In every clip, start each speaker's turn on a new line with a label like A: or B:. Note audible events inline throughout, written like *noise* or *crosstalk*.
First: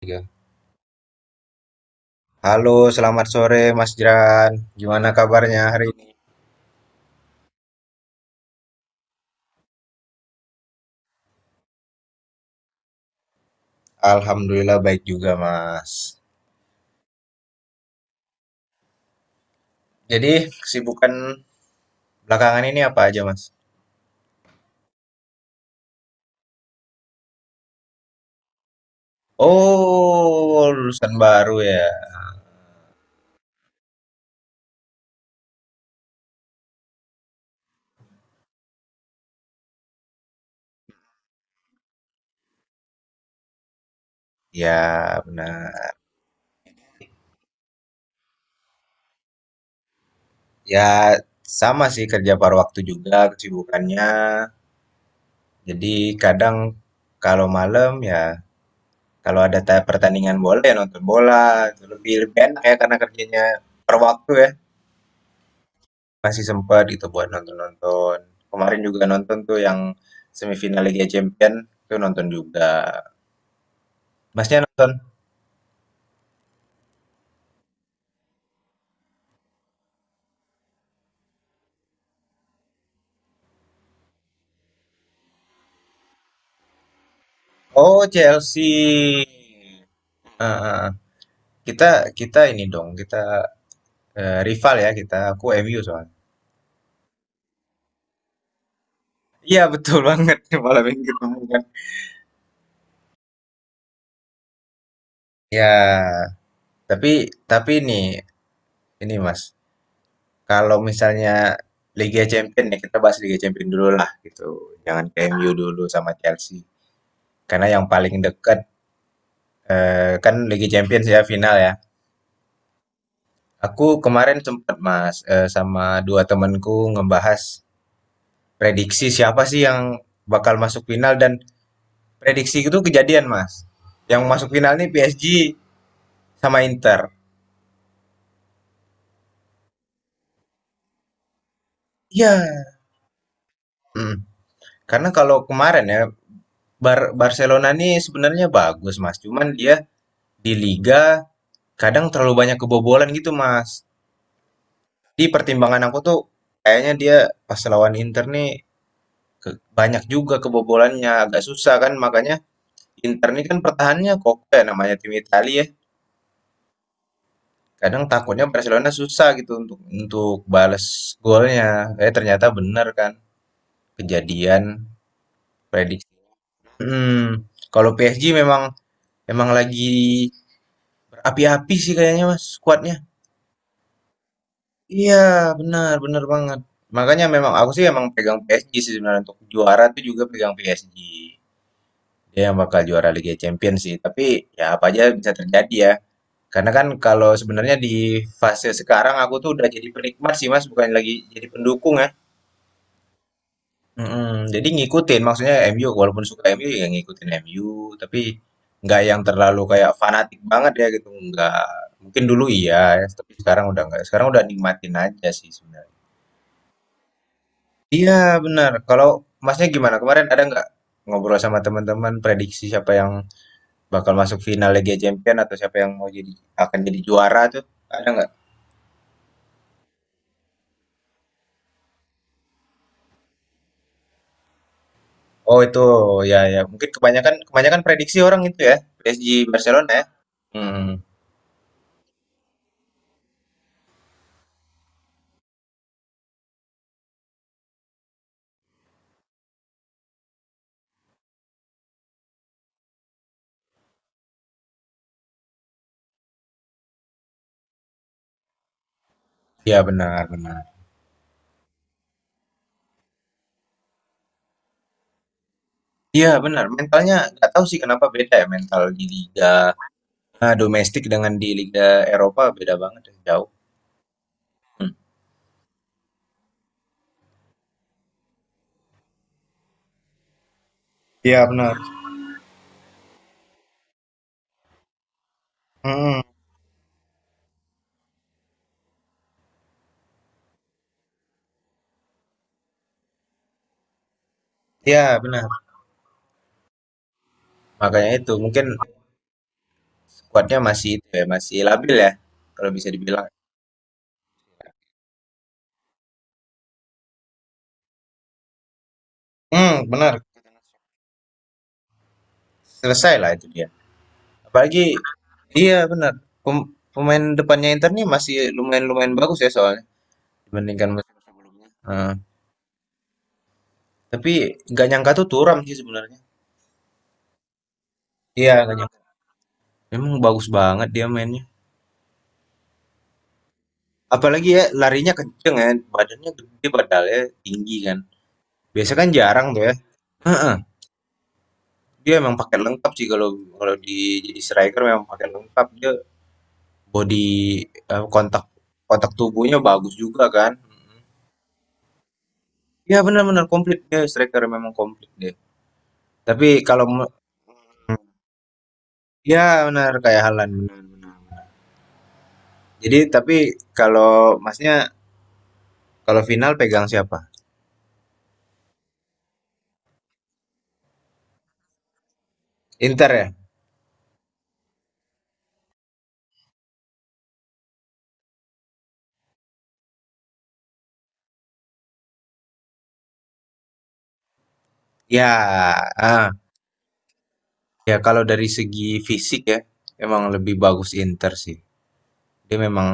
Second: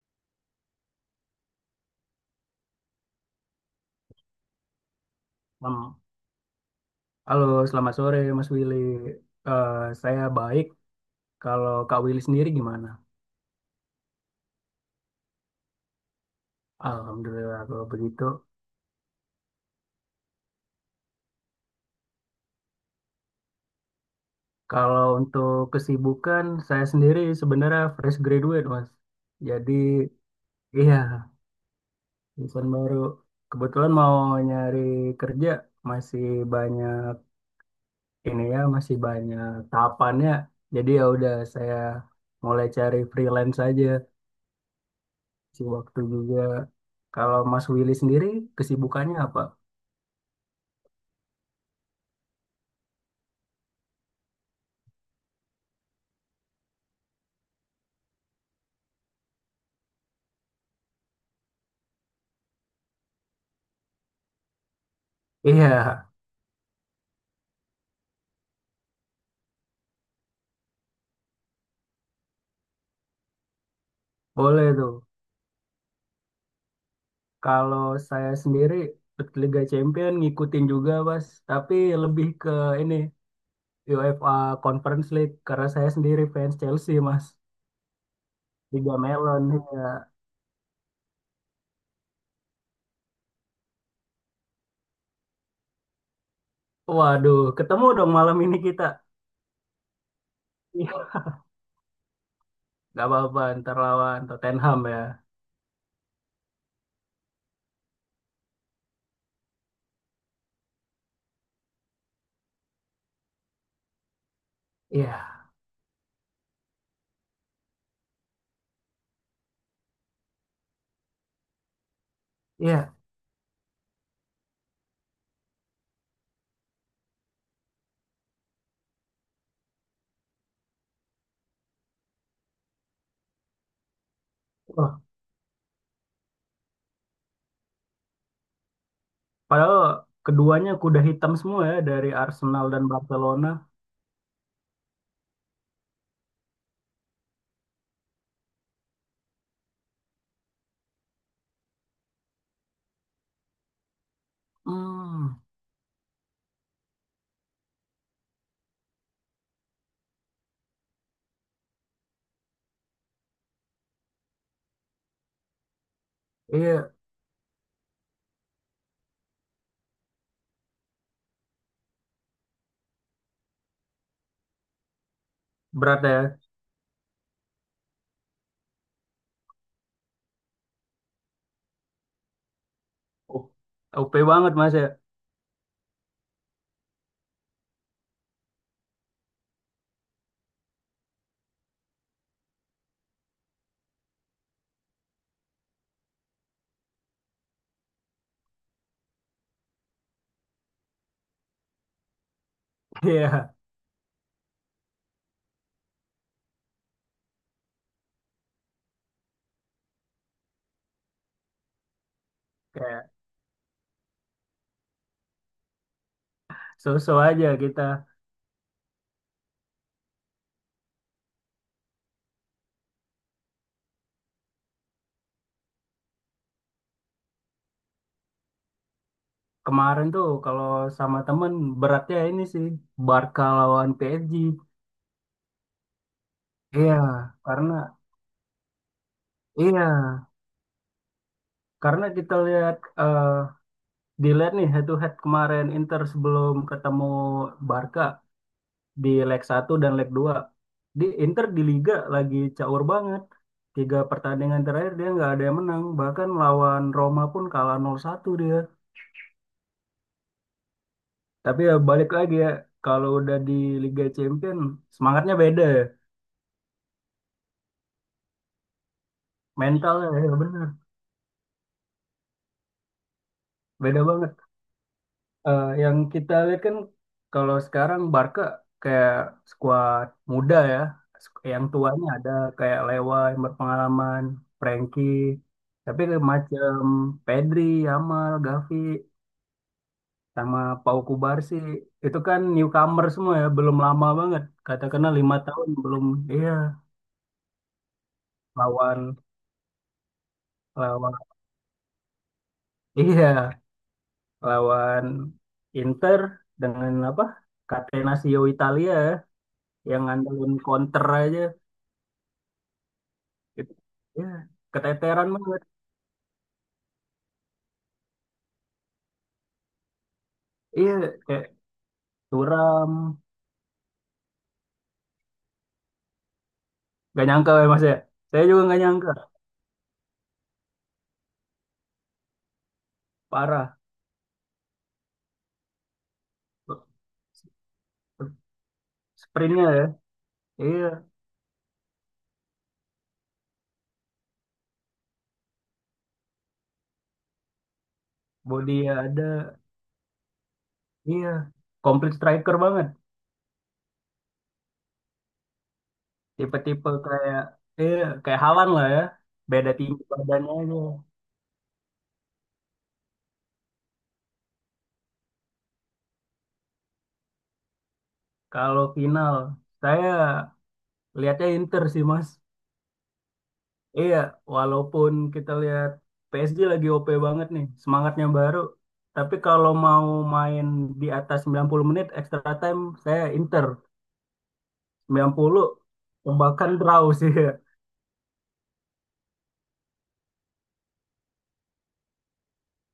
A: Tiga. Halo, selamat sore Mas Jeran. Gimana kabarnya hari
B: Em,
A: ini?
B: Halo, selamat sore Mas Willy. Eh, saya baik. Kalau Kak Willy sendiri gimana?
A: Alhamdulillah baik juga, Mas.
B: Alhamdulillah kalau begitu.
A: Jadi, kesibukan belakangan ini apa aja, Mas?
B: Kalau untuk kesibukan, saya sendiri sebenarnya fresh graduate, Mas. Jadi,
A: Oh,
B: iya,
A: lulusan baru ya.
B: lulusan baru. Kebetulan mau nyari kerja, masih banyak ini ya, masih banyak tahapannya. Jadi ya udah saya mulai cari freelance aja,
A: Ya,
B: si
A: benar.
B: waktu juga. Kalau Mas Willy sendiri, kesibukannya apa?
A: Ya, sama sih kerja paruh waktu juga kesibukannya. Jadi, kadang kalau malam ya kalau ada pertandingan bola ya nonton bola. Itu Lebih lebih enak ya karena kerjanya per waktu ya.
B: Iya,
A: Masih sempat gitu buat nonton-nonton. Kemarin juga nonton tuh yang semifinal Liga Champion tuh nonton juga. Masnya
B: boleh
A: nonton?
B: tuh. Kalau saya sendiri Liga Champion ngikutin juga, Mas. Tapi lebih ke ini UEFA Conference League karena saya sendiri fans Chelsea, Mas.
A: Oh,
B: Liga
A: Chelsea.
B: Melon, ya.
A: Ah, ah, ah. Kita kita ini dong, kita rival ya kita. Aku MU soalnya.
B: Waduh, ketemu dong malam ini kita.
A: Iya, betul banget *laughs* malam ini
B: Iya,
A: ketemu kan.
B: nggak apa-apa ntar lawan Tottenham ya.
A: Ya, tapi tapi ini Mas, kalau misalnya Liga Champion ya kita bahas Liga Champion dulu lah gitu. Jangan ke
B: Iya,
A: MU dulu sama Chelsea. Karena yang paling dekat. Eh, kan Liga Champions ya final ya.
B: iya.
A: Aku kemarin sempat Mas sama dua temanku ngebahas prediksi siapa sih yang bakal masuk final dan prediksi itu kejadian Mas. Yang masuk final nih
B: Wah,
A: PSG sama Inter.
B: padahal keduanya kuda hitam semua ya dari Arsenal
A: Iya.
B: dan Barcelona.
A: Mm. Karena kalau kemarin ya Barcelona nih sebenarnya bagus Mas. Cuman dia di liga kadang terlalu banyak kebobolan gitu Mas. Di
B: Hmm,
A: pertimbangan aku tuh kayaknya dia pas lawan Inter nih Ke banyak juga kebobolannya, agak susah kan makanya Inter ini kan pertahanannya kokoh ya namanya tim Italia ya.
B: iya
A: Kadang takutnya Barcelona susah gitu untuk balas golnya. Eh, ternyata benar kan kejadian
B: berat
A: prediksi.
B: ya.
A: Hmm, kalau PSG memang memang lagi berapi-api sih kayaknya Mas skuadnya.
B: O- OP banget, Mas ya. *laughs*
A: Iya, benar benar banget. Makanya memang aku sih emang pegang PSG sih sebenarnya untuk juara tuh juga pegang PSG. Dia yang bakal juara Liga Champions sih, tapi ya apa aja bisa terjadi ya. Karena kan kalau sebenarnya di fase sekarang aku tuh udah jadi penikmat sih Mas, bukan lagi jadi pendukung ya.
B: Iya.
A: Mm-mm. Jadi ngikutin, maksudnya MU walaupun suka MU ya ngikutin MU, tapi nggak yang terlalu kayak fanatik banget ya gitu, nggak. Mungkin dulu iya, ya.
B: Kayak
A: Tapi sekarang udah nggak. Sekarang udah nikmatin aja sih sebenarnya.
B: so-so aja kita.
A: Iya, benar. Kalau Masnya gimana? Kemarin ada nggak ngobrol sama teman-teman prediksi siapa yang bakal masuk final Liga Champion atau siapa yang mau jadi akan jadi juara tuh? Ada nggak?
B: Kemarin tuh kalau sama temen beratnya ini sih Barca lawan PSG.
A: Oh, itu ya mungkin
B: Iya,
A: kebanyakan
B: karena
A: kebanyakan prediksi orang itu ya PSG
B: iya,
A: Barcelona ya. Hmm,
B: karena kita lihat dilihat nih head to head kemarin Inter sebelum ketemu Barca di leg satu dan leg dua. Di Inter di Liga lagi caur banget. Tiga pertandingan terakhir dia nggak ada yang menang, bahkan lawan Roma pun kalah 0-1 dia.
A: ya benar benar.
B: Tapi ya balik lagi ya, kalau udah di Liga Champion semangatnya beda ya.
A: Iya, benar mentalnya nggak tahu sih kenapa beda ya mental di liga
B: Mental ya, ya benar,
A: domestik dengan di liga Eropa beda banget ya, jauh.
B: beda banget. Yang kita lihat kan kalau sekarang Barca kayak skuad muda ya.
A: Iya,
B: Yang
A: benar.
B: tuanya ada kayak Lewa yang berpengalaman, Frankie,
A: Hmm,
B: tapi
A: mm.
B: kayak macam Pedri, Yamal, Gavi, sama Pau Kubarsi itu kan newcomer semua ya, belum lama banget,
A: Iya,
B: katakanlah lima
A: benar
B: tahun belum. Iya,
A: makanya itu mungkin
B: lawan
A: kuatnya masih itu
B: lawan
A: ya masih labil ya kalau bisa
B: *laughs*
A: dibilang.
B: iya lawan Inter dengan apa, Catenaccio Italia ya.
A: Hmm,
B: Yang
A: benar.
B: ngandelin counter aja
A: Selesai lah itu dia.
B: gitu. Ya
A: Apalagi.
B: keteteran banget.
A: Iya, benar. Pemain depannya Inter nih masih lumayan lumayan bagus ya soalnya, dibandingkan
B: Iya
A: musim
B: kayak
A: sebelumnya. Heeh.
B: suram.
A: Tapi nggak nyangka tuh Turam sih sebenarnya.
B: Gak nyangka ya mas ya, saya
A: Iya,
B: juga
A: nggak
B: gak
A: nyangka.
B: nyangka.
A: Memang bagus banget dia mainnya.
B: Parah.
A: Apalagi ya larinya kenceng ya, badannya gede padahal tinggi kan. Biasa kan jarang tuh
B: Sprintnya
A: ya.
B: ya.
A: Heeh.
B: Iya,
A: Dia memang pakai lengkap sih kalau kalau di jadi striker memang pakai lengkap dia body, eh, kontak
B: body ya
A: kontak
B: ada.
A: tubuhnya bagus juga kan. Mm-mm.
B: Iya, komplit striker banget.
A: Iya, benar-benar komplit dia striker memang komplit dia. Tapi kalau
B: Tipe-tipe kayak, iya kayak Halan lah ya,
A: ya
B: beda
A: benar
B: tinggi
A: kayak Halan
B: badannya aja.
A: benar-benar. Jadi tapi kalau masnya kalau final pegang siapa?
B: Kalau final, saya lihatnya Inter sih mas.
A: Inter ya?
B: Iya, walaupun kita lihat PSG lagi OP banget nih, semangatnya baru. Tapi kalau mau main di atas 90 menit extra time, saya Inter.
A: Ya,
B: 90
A: ah,
B: tembakan draw sih. *laughs*
A: ya kalau dari segi fisik ya, emang lebih bagus Inter sih. Dia memang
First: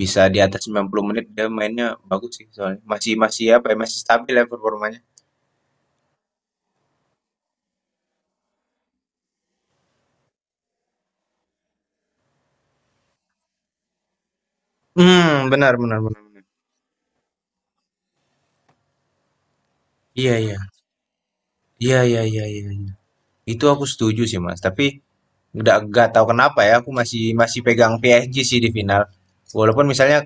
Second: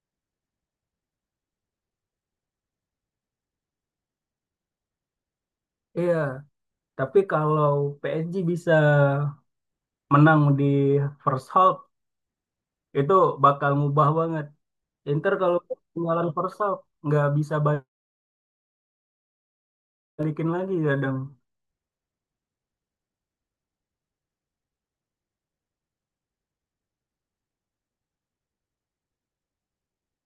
A: bisa di atas 90 menit dia mainnya bagus sih soalnya. Masih masih apa ya? Masih stabil ya performanya.
B: Iya, tapi kalau PSG bisa menang di first half itu bakal ngubah banget. Inter
A: Hmm,
B: kalau
A: benar benar, benar.
B: ketinggalan first half nggak bisa
A: Iya,
B: balikin
A: iya.
B: lagi kadang.
A: Iya, iya, iya, iya. Itu aku setuju sih Mas, tapi nggak tahu kenapa ya aku masih masih pegang PSG sih di final. Walaupun misalnya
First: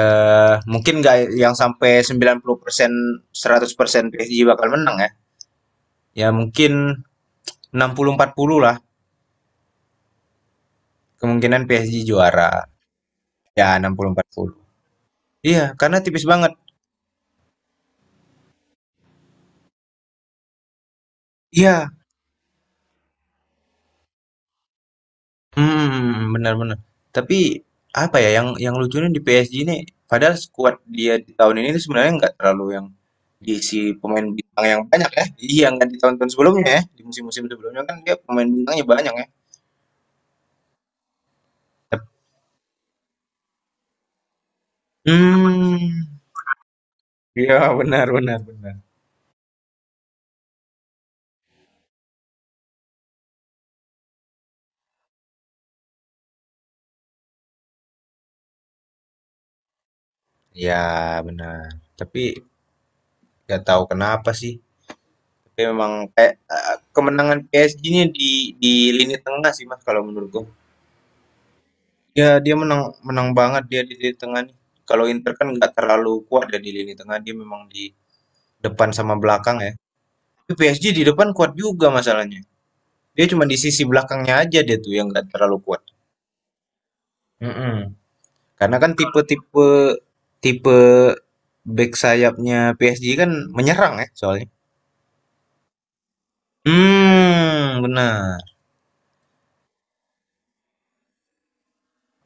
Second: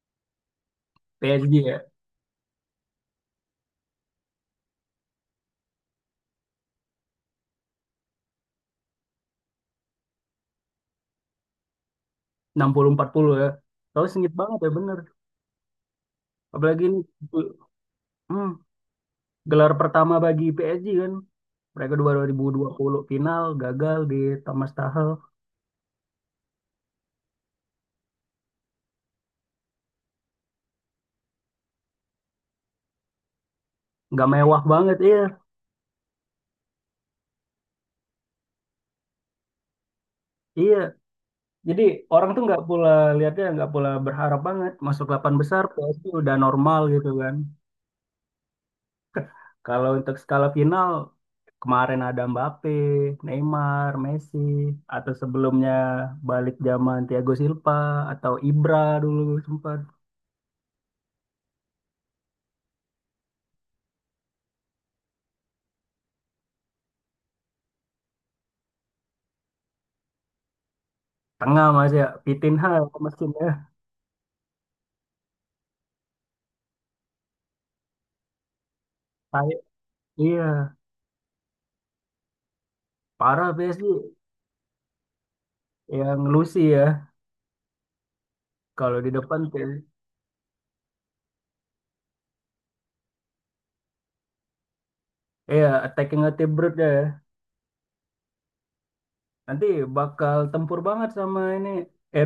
A: mungkin nggak
B: PSG
A: yang
B: ya
A: sampai 90% 100% PSG bakal menang ya. Ya, mungkin 60-40 lah kemungkinan PSG juara.
B: 60-40 ya.
A: Ya,
B: Kalau sengit
A: 60-40.
B: banget ya bener.
A: Iya, karena tipis banget.
B: Apalagi ini, hmm, gelar pertama bagi PSG kan.
A: Iya.
B: Mereka dua 2020 final gagal di Thomas Tuchel.
A: Benar-benar. Tapi apa ya yang lucunya di PSG ini padahal skuad dia di tahun ini tuh sebenarnya nggak terlalu yang diisi pemain
B: Nggak mewah
A: bintang yang
B: banget,
A: banyak
B: iya.
A: ya. Iya, nggak di tahun-tahun sebelumnya ya. Di musim-musim sebelumnya kan dia pemain bintangnya banyak ya.
B: Iya. Jadi
A: Tep-
B: orang tuh nggak pula lihatnya, nggak pula berharap banget masuk delapan besar, PSG
A: Hmm.
B: udah normal gitu kan.
A: Iya, benar benar benar.
B: Kalau untuk skala final kemarin ada Mbappe, Neymar, Messi atau sebelumnya balik zaman Thiago Silva atau Ibra dulu sempat.
A: Iya, benar. Tapi nggak tahu kenapa sih. Tapi memang kayak, kemenangan PSG ini di lini tengah sih Mas kalau menurutku.
B: Tengah Mas ya,
A: Ya dia
B: Vitinha
A: menang menang
B: mesin ya.
A: banget dia di lini tengah nih. Kalau Inter kan nggak terlalu kuat ya di lini tengah, dia memang di depan sama belakang
B: Saya-
A: ya.
B: Iya,
A: Tapi PSG di depan kuat juga masalahnya. Dia cuma
B: parah
A: di sisi
B: PSG.
A: belakangnya aja dia tuh yang nggak terlalu kuat.
B: Yang Lucy ya,
A: Mhm. Karena kan
B: kalau di depan tuh
A: tipe back sayapnya PSG kan menyerang ya soalnya.
B: iya attacking vertebrate ya.
A: Hmm, benar.
B: Nanti bakal tempur banget sama ini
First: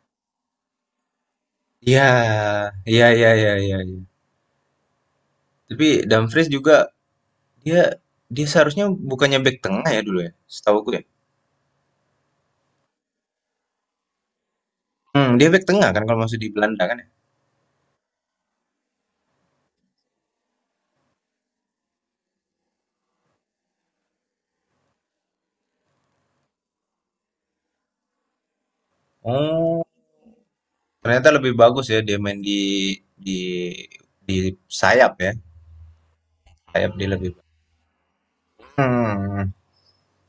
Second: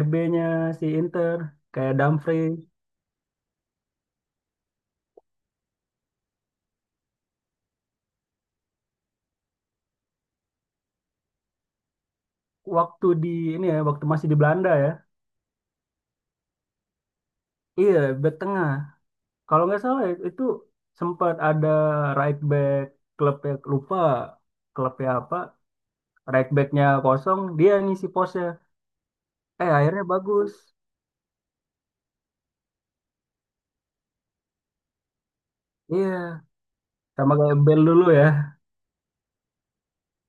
B: RB-nya si Inter kayak
A: Ya,
B: Dumfries.
A: ya, ya, ya, ya. Iya. Tapi Dumfries juga dia dia seharusnya bukannya back tengah ya dulu ya, setahuku ya.
B: waktu di Waktu masih di Belanda ya.
A: Dia back tengah kan kalau masuk di Belanda kan ya.
B: Iya back tengah kalau nggak salah ya, itu sempat ada right back klub, lupa klubnya apa, right backnya kosong dia ngisi posnya, eh
A: Oh,
B: akhirnya bagus.
A: ternyata lebih bagus ya dia main di di sayap ya.
B: Iya
A: Sayap dia lebih
B: sama
A: bagus.
B: kayak Bell dulu ya.
A: Hmm,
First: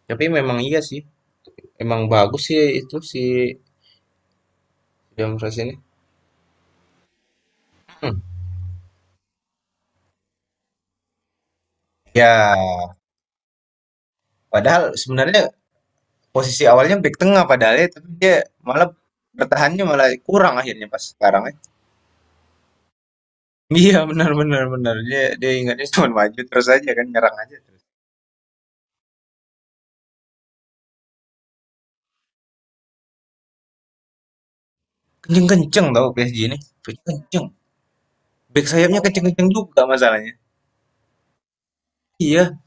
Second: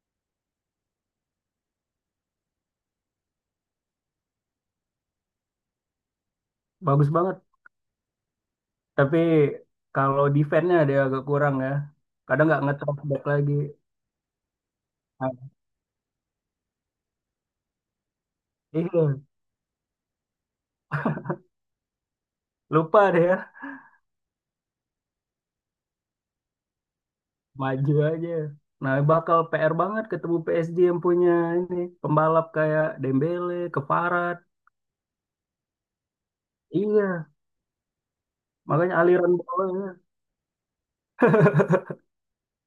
A: tapi memang iya sih. Emang bagus sih itu si Dumfries ini.
B: Bagus banget.
A: Hmm.
B: Tapi kalau defense-nya dia agak kurang ya. Kadang nggak
A: Ya,
B: nge-track back lagi.
A: padahal
B: Nah,
A: sebenarnya posisi awalnya back tengah padahal ya, tapi dia malah
B: iya,
A: bertahannya malah kurang akhirnya pas sekarang ya.
B: lupa deh ya.
A: Iya, benar benar benar. Dia dia ingatnya cuma maju terus aja kan nyerang aja.
B: Maju aja. Nah, bakal PR banget ketemu PSG yang punya ini pembalap kayak Dembele, Keparat.
A: Kenceng-kenceng tau PSG ini.
B: Iya,
A: Kenceng. Back
B: makanya
A: sayapnya
B: aliran
A: kenceng-kenceng juga
B: bolanya
A: masalahnya. Iya,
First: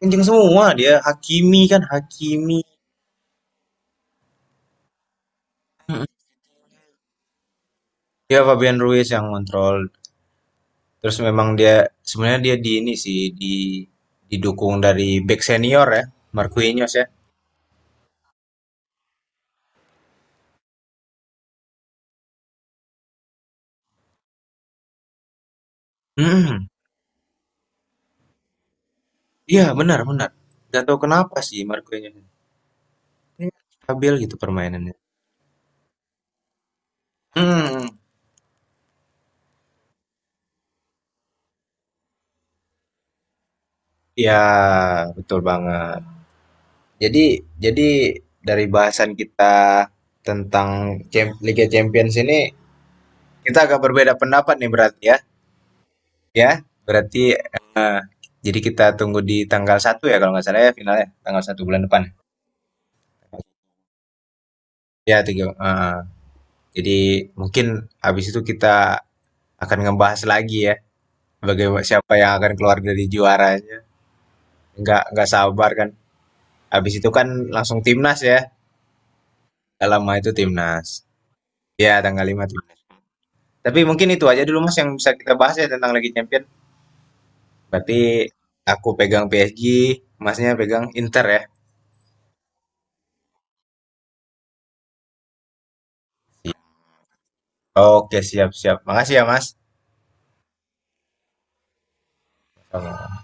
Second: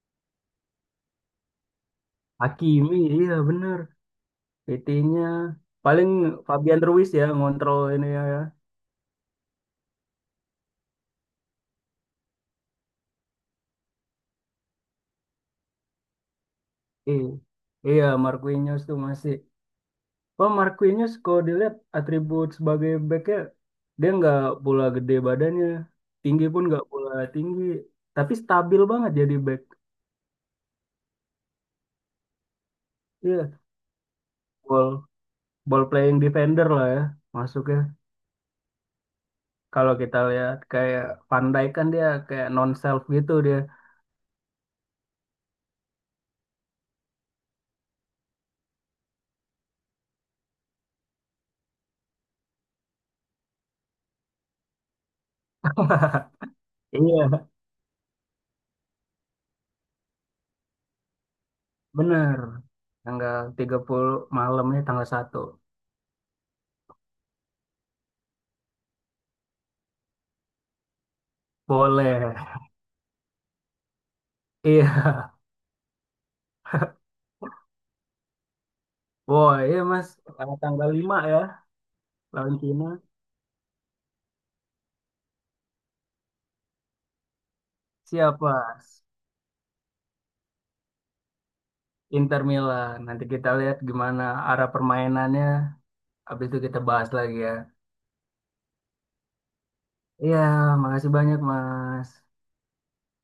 A: kenceng semua dia. Hakimi kan Hakimi.
B: Hakimi, iya bener. PT-nya paling
A: Mm-mm.
B: Fabian Ruiz ya ngontrol ini ya. Ya.
A: Dia Fabian Ruiz yang kontrol. Terus memang dia sebenarnya dia di ini sih didukung dari back senior ya, Marquinhos ya.
B: Iya, iya Marquinhos tuh masih. Oh, Marquinhos kalau dilihat atribut sebagai backnya, dia nggak pula gede badannya, tinggi pun
A: Mm-mm.
B: nggak pula tinggi, tapi stabil banget jadi back.
A: Iya, benar benar. Gak tahu kenapa sih Marquinhos. Ini
B: Iya,
A: stabil gitu
B: ball,
A: permainannya.
B: ball playing defender lah ya masuknya.
A: Hmm.
B: Kalau kita lihat kayak Van Dijk kan dia kayak non self gitu dia.
A: Ya, betul banget. Jadi dari bahasan kita tentang Liga Champions ini kita agak berbeda pendapat nih berarti ya. Ya,
B: *laughs*
A: berarti
B: Iya,
A: eh, jadi kita tunggu di tanggal 1 ya kalau nggak salah ya finalnya tanggal 1 bulan depan.
B: bener. Tanggal 30, malamnya tanggal
A: Ya,
B: satu
A: tiga. Jadi mungkin habis itu kita akan ngebahas lagi ya bagaimana siapa
B: Boleh.
A: yang akan keluar dari juaranya. Nggak
B: Iya,
A: nggak sabar kan. Habis itu kan langsung timnas ya.
B: boy. Iya,
A: Gak
B: Mas.
A: lama itu
B: Tanggal
A: timnas.
B: tanggal 5 ya
A: Ya, tanggal 5,
B: lawan
A: timnas.
B: Cina.
A: Tapi mungkin itu aja dulu Mas yang bisa kita bahas ya tentang Liga Champion. Berarti
B: Siapa?
A: aku pegang PSG, Masnya pegang Inter ya.
B: Inter Milan. Nanti kita lihat gimana arah permainannya. Habis itu kita bahas lagi ya.
A: Oke, siap-siap. Makasih ya Mas.
B: Iya, makasih banyak, Mas.
A: Sama.